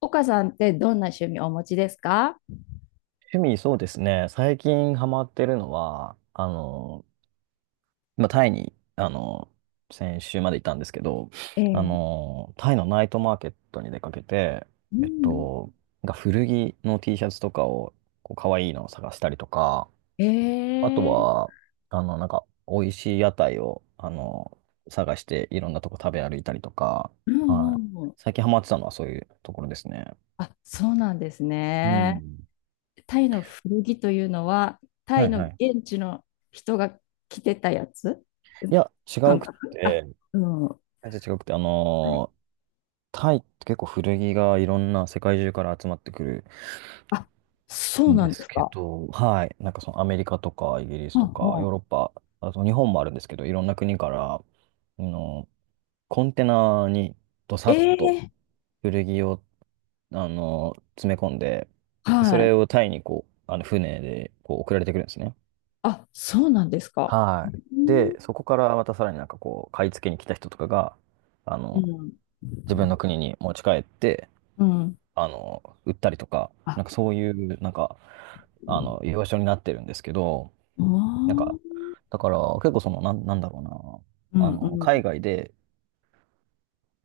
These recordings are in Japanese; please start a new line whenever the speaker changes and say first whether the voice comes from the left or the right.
left: 岡さんってどんな趣味をお持ちですか？
right: 趣味、そうですね。最近ハマってるのは、タイに、先週までいたんですけど、
left: ええ。
right: タイのナイトマーケットに出かけて、
left: う
right: えっ
left: ん。
right: と、が古着の T シャツとかを、こう、可愛いのを探したりとか、
left: え
right: あと
left: え。
right: は、なんか、美味しい屋台を、探して、いろんなとこ食べ歩いたりとか、
left: うんう
right: はい。
left: んうん。
right: 最近ハマってたのはそういうところですね。
left: あ、そうなんです
right: う
left: ね。
right: ん。
left: タイの古着というのは、タ
right: は
left: イ
right: い
left: の
right: はい。
left: 現地の人が着てたやつ、う
right: い
left: ん、
right: や、違う
left: 感
right: くっ
left: 覚、あ、
right: て、
left: うん。はい。
right: 全然違くて、タイって結構古着がいろんな世界中から集まってくる
left: あ、そう
right: ん
left: な
right: で
left: んで
right: す
left: す
right: け
left: か。
right: ど、はい、なんかそのアメリカとかイギリ
left: う
right: ス
left: ん
right: とか
left: う
right: ヨー
left: ん。
right: ロッパ、あと日本もあるんですけど、いろんな国から、あのコンテナにどさ
left: え
right: っと
left: え。
right: 古着を、詰め込んで、そ
left: は
right: れ
left: い。
right: をタイにこう、船でこう送られてくるんですね。
left: あ、そうなんですか。
right: はい。
left: うん
right: で、そこからまたさらになんかこう、買い付けに来た人とかが、あ
left: う
right: の、
left: ん
right: 自分の国に持ち帰って、
left: うん。
right: 売ったりとか、
left: あ、
right: なんかそういう、なんか、居場所になってるんですけど、
left: お
right: なんか、
left: ー、
right: だから結構その、なん、なんだろう
left: う
right: な、
left: んうんう
right: 海
left: ん。
right: 外で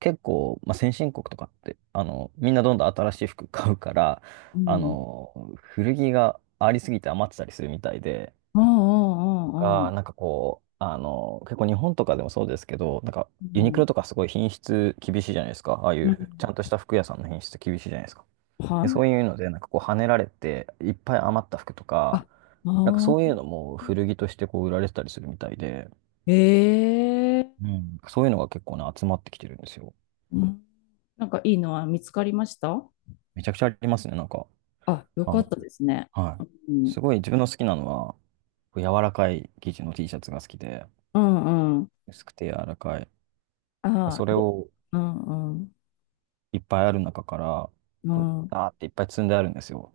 right: 結構、先進国とかって、みんなどんどん新しい服 買うから、
left: うん
right: 古着がありすぎて余ってたりするみたいで、
left: うんうんう
right: が、
left: ん
right: なんかこう、結構日本とかでもそうですけど、なんか
left: う
right: ユニク
left: ん。
right: ロとかすごい品質厳しいじゃないですか。ああい
left: うん。
right: うちゃんとした服屋さんの品質厳しいじゃないですか。で、
left: は
right: そ
left: い。
right: ういうので、なんかこう、跳ねられて、いっぱい余った服とか、
left: あ、
right: なんか
left: あ
right: そういうの
left: あ、
right: も古着としてこう、売られてたりするみたいで、
left: ええ、
right: うん。そういうのが結構ね、集まってきてるんですよ。
left: うん。なんかいいのは見つかりました？
right: めちゃくちゃありますね、なんか。
left: あ、よ
right: あ
left: か
right: の、
left: ったですね。
right: はい。
left: う
right: す
left: ん。
right: ごい自分の好きなのは、こう柔らかい生地の T シャツが好きで、
left: うんうん。
right: 薄くて柔らかい。
left: あ
right: そ
left: あ、
right: れ
left: で、
right: を
left: うんうん。
right: いっぱいある中から、
left: う
right: こう、
left: ん。
right: ダーっていっぱい積んであるんですよ。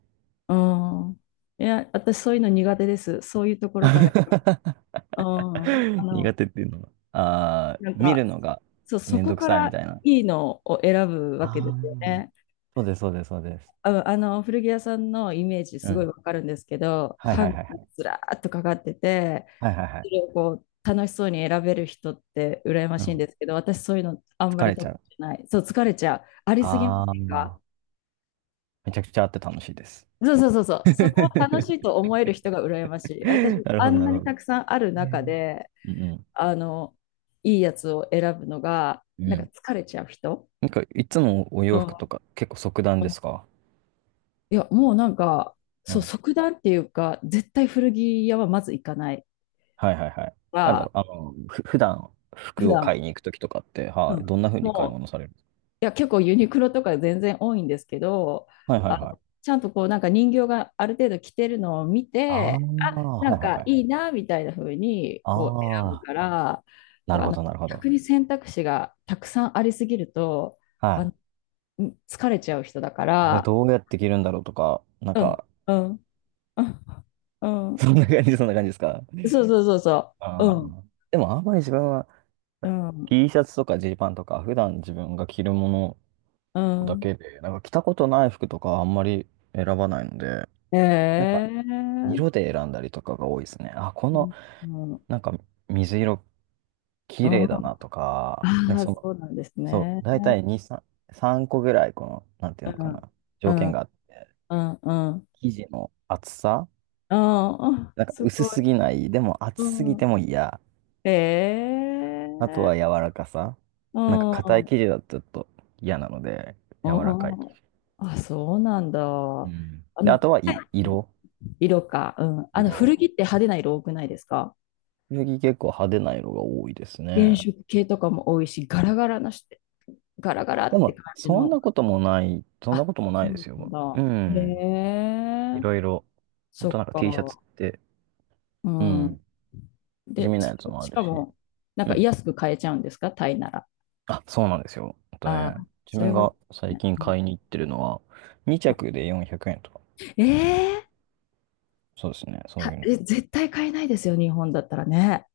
left: うん。いや、私そういうの苦手です。そういうところから。うん。
right: 苦手っていうのは？ああ、
left: なん
right: 見
left: か、
right: るのが
left: そう、そ
right: めん
left: こ
right: どく
left: か
right: さいみ
left: ら
right: たいな。
left: いいのを選ぶわけで
right: あ
left: すよ
right: あ。
left: ね。
right: そうです、そうです、そうです。
left: うん、古着屋さんのイメージ
right: う
left: すごい
right: ん。
left: わかるんですけど、
right: はい
left: ハ
right: は
left: ン
right: い
left: ガー
right: はいは
left: に
right: い。
left: ずらーっとかかってて、
right: はいはいは
left: そ
right: い。
left: れをこう楽しそうに選べる人って羨ま
right: う
left: しいん
right: ん。
left: ですけど、私そういうのあんま
right: 疲
left: り
right: れち
left: 得意
right: ゃう。
left: じゃない。そう、疲れちゃう。ありすぎま
right: あ
left: せんか？
right: あ、めちゃくちゃあって楽しいです。
left: そうそうそうそう。そこを楽しいと思える人が羨ましい。私、
right: なるほ
left: あ
right: ど、
left: ん
right: な
left: な
right: るほ
left: に
right: ど。
left: たくさんある
right: え
left: 中
right: ー
left: で、
right: うん
left: あの、いいやつを選ぶのが、
right: うん。
left: な
right: う
left: んか
right: ん。
left: 疲れちゃう人。
right: なんか、いつもお
left: う
right: 洋服と
left: ん。
right: か結構即断
left: う
right: で
left: ん。
right: すか？
left: いや、もうなんか、
right: う
left: そう、
right: ん。
left: 即断っていうか、絶対古着屋はまず行かない。
right: はいはいはい。なんだ
left: は、
right: ろう、普段
left: 普
right: 服を買
left: 段、
right: いに行くときとかって、
left: う
right: はい、
left: ん。
right: どんな風に買い
left: もう、
right: 物される？
left: いや、結構ユニクロとか全然多いんですけど、
right: はいはいはい。
left: ちゃんとこう、なんか人形がある程度着てるのを見
right: ああ、
left: て、な
right: は
left: ん
right: いはい
left: か
right: はい。
left: いいな、みたいな風に、こう、
right: あ
left: 選ぶ
right: あ、
left: から、
right: なる
left: あ
right: ほ
left: の、
right: ど、なるほ
left: 逆
right: ど。
left: に選択肢がたくさんありすぎると、
right: は
left: あ
right: い。
left: の、疲れちゃう人だか
right: これ
left: ら、
right: どうやって着るんだろうとか、なん
left: うん、
right: か、
left: うん、うん、う ん、
right: そんな感じ、そんな感じですか？
left: そうそうそうそ
right: あ
left: う、
right: ーでもあんまり自分は
left: うん、
right: T シャツとかジーパンとか普段自分が着るもの
left: うん、う
right: だ
left: ん、
right: けで、なんか着たことない服とかはあんまり選ばないので、なんか
left: ええ、
right: 色で選んだりとかが多いですね。あ、こ
left: う
right: の
left: ん、うん、
right: なんか水色
left: う
right: 綺
left: ん、
right: 麗だなとか、なん
left: あ
right: か
left: あ、
right: その、
left: そうなんです
right: そう、
left: ね。
right: 大体2、3、3個ぐらいこの、なんてい
left: う
right: うのか
left: ん、
right: な、
left: う
right: 条件が
left: ん、
right: あって、
left: うん、うん。
right: 生地の厚さ、
left: うん、あ、
right: なんか
left: す
right: 薄
left: ご
right: す
left: い。
right: ぎない、でも厚すぎて
left: う
right: も嫌、
left: ん。
right: あと
left: え
right: は柔
left: え、
right: らかさ。
left: う
right: なんか
left: ん、
right: 硬
left: う
right: い
left: ん。
right: 生地だとちょっと嫌なので、柔らかい。
left: あ、そうなんだ。
right: う
left: あ
right: ん。で、あ
left: の、
right: とはい色。
left: 色か。うん。あの、古着っ
right: 色。
left: て派手な色多くないですか？
right: 次結構派手な色が多いです
left: 原
right: ね。
left: 色系とかも多いし、ガラガラなして、ガラガラ
right: で
left: って
right: も、
left: 感じ
right: そんな
left: の。
right: こともない、そんな
left: あ、
right: こともな
left: そ
right: いで
left: う
right: す
left: なん
right: よ。
left: だ。
right: う
left: へ
right: ん。い
left: え、
right: ろいろ。ほん
left: そ
right: と
left: っ
right: なんか T シャツっ
left: か。
right: て、
left: う
right: う
left: ん。
right: ん。地
left: で、
right: 味なやつもあ
left: し
right: る
left: か
right: し。
left: も、なん
right: う
left: か
right: ん。
left: 安く買えちゃうんですか、タイなら。
right: あ、そうなんですよ。あと
left: あ
right: ね、
left: あ、
right: 自
left: それ
right: 分
left: はい
right: が
left: い
right: 最
left: ね。
right: 近
left: うん、
right: 買いに行ってるのは、2着で400円とか。
left: ええ、
right: そうですね。そうい
left: た
right: うの。
left: え、絶対買えないですよ、日本だったらね。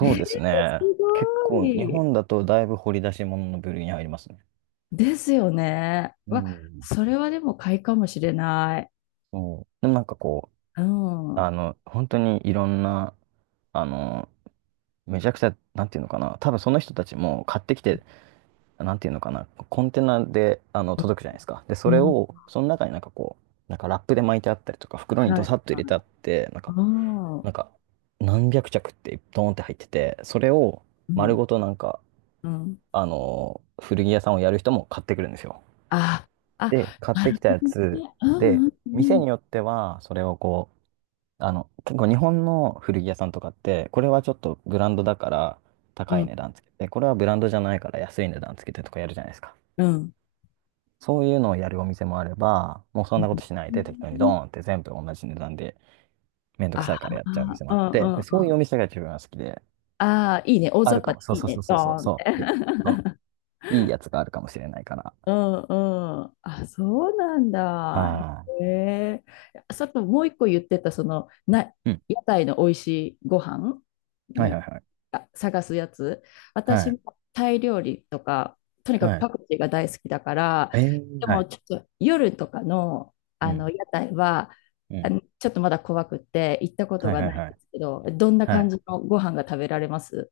left: ええ、
right: うです
left: す
right: ね。結
left: ご
right: 構、日
left: い。
right: 本だとだいぶ掘り出し物の部類に入りますね。
left: ですよね。
right: う
left: わ、
right: ん。
left: それはでも買いかもしれない。
right: そう。でもなんかこ
left: うん。
right: う、
left: うん、
right: 本当にいろんな、あの、めちゃくちゃ、なんていうのかな、多分その人たちも買ってきて、なんていうのかな、コンテナで、届くじゃないですか。で、それ
left: は
right: を、その中になんかこう、なんかラップで巻いてあったりとか、袋
left: い
right: に
left: は
right: ド
left: い。
right: サッと入れてあって、なんか、
left: うん、う
right: なんか、何百着ってドーンって入ってて、それを丸
left: ん、
right: ごとなんか、
left: うん。
right: 古着屋さんをやる人も買ってくるんですよ。
left: あ、
right: で、
left: あ、
right: 買っ
left: な
right: て
left: る
right: きた
left: ほ
right: や
left: ど
right: つ
left: ね。
right: で、
left: う
right: 店
left: ん、
right: によっては、それをこう、結構日本の古着屋さんとかって、これはちょっとブランドだから
left: う
right: 高い
left: ん、
right: 値段つけて、これはブランドじゃないから安い値段つけてとかやるじゃないですか。
left: うん、うん。
right: そういうのをやるお店もあれば、もうそ
left: う
right: んなこ
left: ん。
right: としない
left: う
right: で適当にドー
left: ん、
right: ンって全部同じ値段でめんどくさ
left: あ
right: いからやっちゃうお店も
left: あ、う
right: あっ
left: ん、
right: て、
left: う
right: で、
left: ん、
right: そう
left: う
right: いうお
left: ん。
right: 店が自分は好きで、
left: ああ、いいね。大
right: あ
left: 雑
right: る
left: 把
right: か
left: で
right: も。そう
left: いい
right: そうそ
left: ね。
right: う
left: ド
right: そ
left: ー
right: うそう
left: ンって。
right: そう。で、そう、いいやつがあるかもしれないから。
left: うんうん。あ、そうなんだ。
right: は
left: へえ。さっきもう一個言ってた、その、な、
right: ーい。うん。
left: 屋台の美味しいご飯
right: はいはい
left: の、
right: はい。
left: あ、探すやつ。
right: は
left: 私
right: い。
left: もタイ料理とか、とにかく
right: は
left: パ
right: い。
left: クチーが大好きだから、
right: えー、
left: で
right: は
left: も
right: い。
left: ちょっと夜とかの、
right: う
left: あの
right: ん。
left: 屋台は、
right: う
left: あ
right: ん。
left: のちょっとまだ怖くって行ったこと
right: はい
left: が
right: は
left: な
right: い
left: いん
right: は
left: で
right: い。
left: すけど、どんな
right: は
left: 感
right: い。
left: じのご飯が食べられます、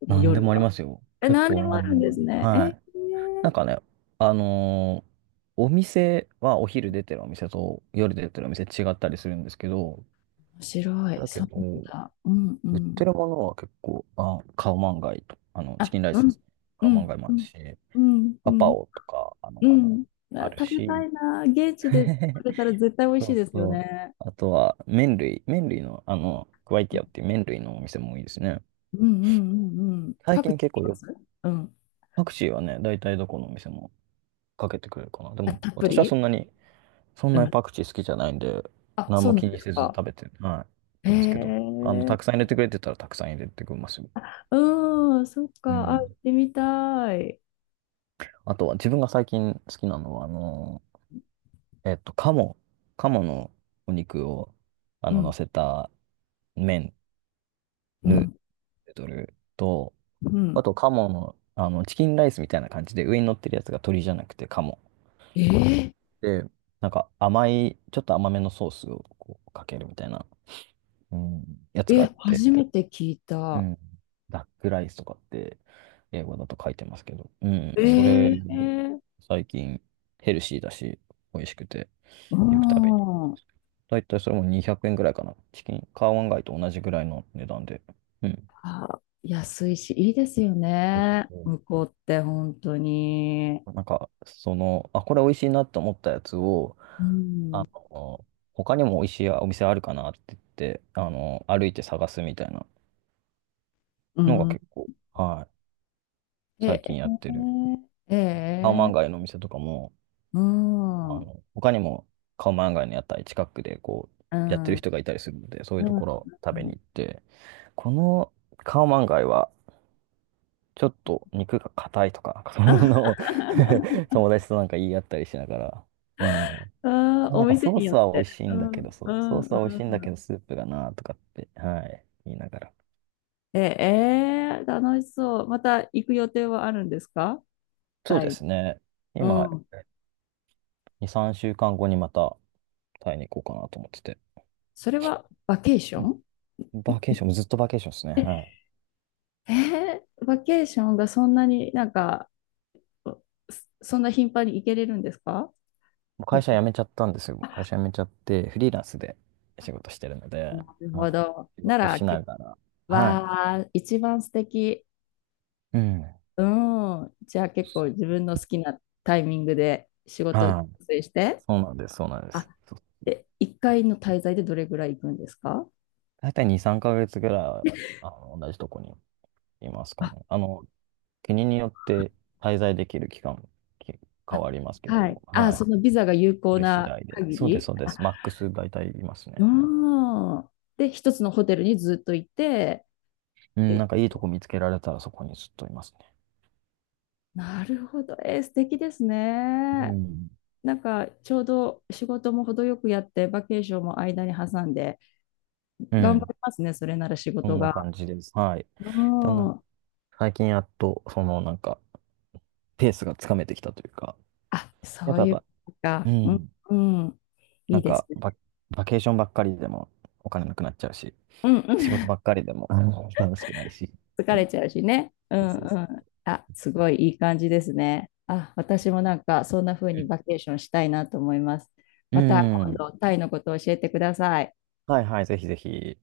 left: この
right: なんで
left: 夜
right: もありま
left: は？
right: すよ。
left: え、
right: 結
left: 何で
right: 構
left: も
right: な
left: あ
right: んで
left: るん
right: も
left: で
right: あ
left: す
right: る。
left: ね。え
right: はい。な
left: ー、
right: んかね、あのーお店はお昼出てるお店と夜出てるお店違ったりするんですけど、
left: 面白い。
right: だ
left: そ
right: け
left: う
right: ど、
left: なんだ。うんう
right: 売っ
left: ん。
right: てるものは結構、あ、カオマンガイと、チ
left: あ、
right: キンライ
left: う
right: スです
left: ん。
right: ね。
left: う
right: カオマン
left: ん。
right: ガイも
left: う
right: ある
left: ん。
right: し、
left: うん。う
right: パパ
left: ん。
right: オとか、
left: うん、あ、
right: ある
left: 食べた
right: し、
left: いな。現地で食 べたら絶対美味し
right: そ
left: い
right: う
left: ですよ
right: そう。
left: ね。
right: あとは、麺類の、クワイ
left: う
right: ティ
left: ん
right: アっていう麺類のお店もいいですね。
left: うんうんうんうん。
right: 最
left: パク
right: 近
left: チーい
right: 結
left: き
right: 構
left: ま
right: よ、
left: す？うん。
right: パクチーはね、大体どこのお店もかけてくれるかな。で
left: あ、
right: も、
left: たっぷ
right: 私はそ
left: り、
right: んなに、そん
left: う
right: なに
left: ん。
right: パクチー好きじゃないんで、
left: あ、
right: 何
left: そう
right: も
left: な
right: 気
left: んで
right: に
left: す
right: せず
left: か。
right: 食べて、はい、食べ
left: へ
right: てますけど、
left: え。
right: たくさん入れてくれてたらたくさん入れてくれますよ。
left: うん、そっ
right: う
left: か。あ、行っ
right: ん。
left: てみたい。
right: あとは、自分が最近好きなのは、えっと、鴨、鴨のお肉を、
left: う
right: 乗
left: ん。
right: せた麺、
left: う
right: ヌー
left: ん。
right: ドルと、
left: うん。
right: あと、鴨の、チキンライスみたいな感じで、上に乗ってるやつが鶏じゃなくて鴨。
left: え
right: で、なんか甘い、ちょっと甘めのソースをこうかけるみたいな。うん、や
left: ー、
right: つがあ
left: え、
right: って、
left: 初めて聞い
right: う
left: た。
right: ん、ダックライスとかって英語だと書いてますけど、うん、
left: え
right: それ、
left: え、
right: 最近ヘルシーだし、美味しくて、
left: う
right: よく食べに行く
left: ん。
right: だいたいそれも200円ぐらいかな。チキン、カーワンガイと同じぐらいの値段で。うん。
left: あ、安いし、いいですよ
right: そうそう
left: ね。
right: そ
left: 向こうって本当に。
right: う。なんか、その、あ、これ美味しいなと思ったやつを、
left: うん。
right: あの、他にも美味しいお店あるかなって言って、歩いて探すみたいな
left: う
right: のが
left: ん。
right: 結構、はい、最
left: え、
right: 近
left: え、
right: やってるカオマ
left: え
right: ンガ
left: え、
right: イのお店とかも、
left: うん。うん。
right: 他にもカオマンガイの屋台近くでこう、
left: う
right: やってる
left: ん。
right: 人がいたりするので、そうい
left: う
right: うところ食べに
left: ん。
right: 行って、このカオマンガイは、ちょっと肉が硬いとか、そんなのを 友達となんか言い合ったりしながら、うん。こ
left: あ、
right: こは
left: お
right: なんか
left: 店
right: ソー
left: によ
right: ス
left: っ
right: は美
left: て。
right: 味しい
left: う
right: んだ
left: ん。
right: けど、そ
left: う
right: う、ソー
left: ん。
right: スは美
left: う
right: 味しいんだ
left: ん。
right: けど、スープがなとかって、はい、言いながら。
left: え、えー、楽しそう。また行く予定はあるんですか、
right: そう
left: タ
right: で
left: イ。
right: すね。
left: う
right: 今、
left: ん。
right: 2、3週間後にまたタイに行こうかなと思ってて。
left: それはバケーショ
right: う
left: ン？
right: んバーケーション、ずっとバーケーションですね。はい。
left: えー、バケーションがそんなになんか、そんな頻繁に行けれるんですか？
right: もう会社辞めちゃったんですよ。会社
left: あ、
right: 辞めちゃって、フリーランスで仕事してるので、
left: なるほ
right: は
left: ど。
right: い。仕
left: な
right: 事
left: ら、
right: しな
left: け、
right: がら、はい。
left: わあ、一番素敵。
right: うん。
left: うん。じゃあ結構自分の好きなタイミングで仕事を調
right: はい。
left: 整して。
right: そうなんです、そうなんで
left: あ、
right: す。そう
left: で、1回の滞在でどれぐらい行くんですか？
right: 大体2、3ヶ月ぐらい、同じとこにいますか
left: あ、
right: ね。国によって滞在できる期間、き変
left: あ、
right: わりますけ
left: は
right: ど、
left: い。あ、
right: は
left: そ
right: い。
left: のビザが有
right: そ
left: 効
right: れ次
left: な
right: 第で。
left: 限
right: そうです、そ
left: り。
right: うです。マックス大体います
left: う
right: ね。
left: ん。で、一つのホテルにずっといて。
right: う
left: ってい
right: ん、なん
left: う、
right: かいいとこ見つけられたらそこにずっといますね。
left: なるほど。えー、素敵です
right: う
left: ね。
right: ん。
left: なんかちょうど仕事も程よくやって、バケーションも間に挟んで、
right: う
left: 頑張
right: ん。
left: りますね、それなら仕
right: そ
left: 事
right: んな
left: が。
right: 感じです。はい。
left: う
right: だな
left: ん。
right: 最近やっと、そのなんか、ペースがつかめてきたというか、
left: あ、
right: や
left: そ
right: っ
left: う
right: ぱやっ
left: いう
right: ぱ、
left: こと
right: う
left: か。うん、
right: ん、
left: うん。い
right: な
left: い
right: ん
left: です
right: か
left: ね。
right: バ、バケーションばっかりでもお金なくなっちゃうし、
left: うん、う
right: 仕事
left: ん。
right: ばっかりでもうん楽しくないし。
left: 疲れちゃうしね。う
right: そう
left: ん、う
right: そうそ
left: ん。
right: う。
left: あ、すごいいい感じですね。あ、私もなんかそんな風にバケーションしたいなと思います。
right: う
left: また
right: ん。う
left: 今
right: ん。
left: 度、タイのことを教えてください。
right: はいはい、ぜひぜひ。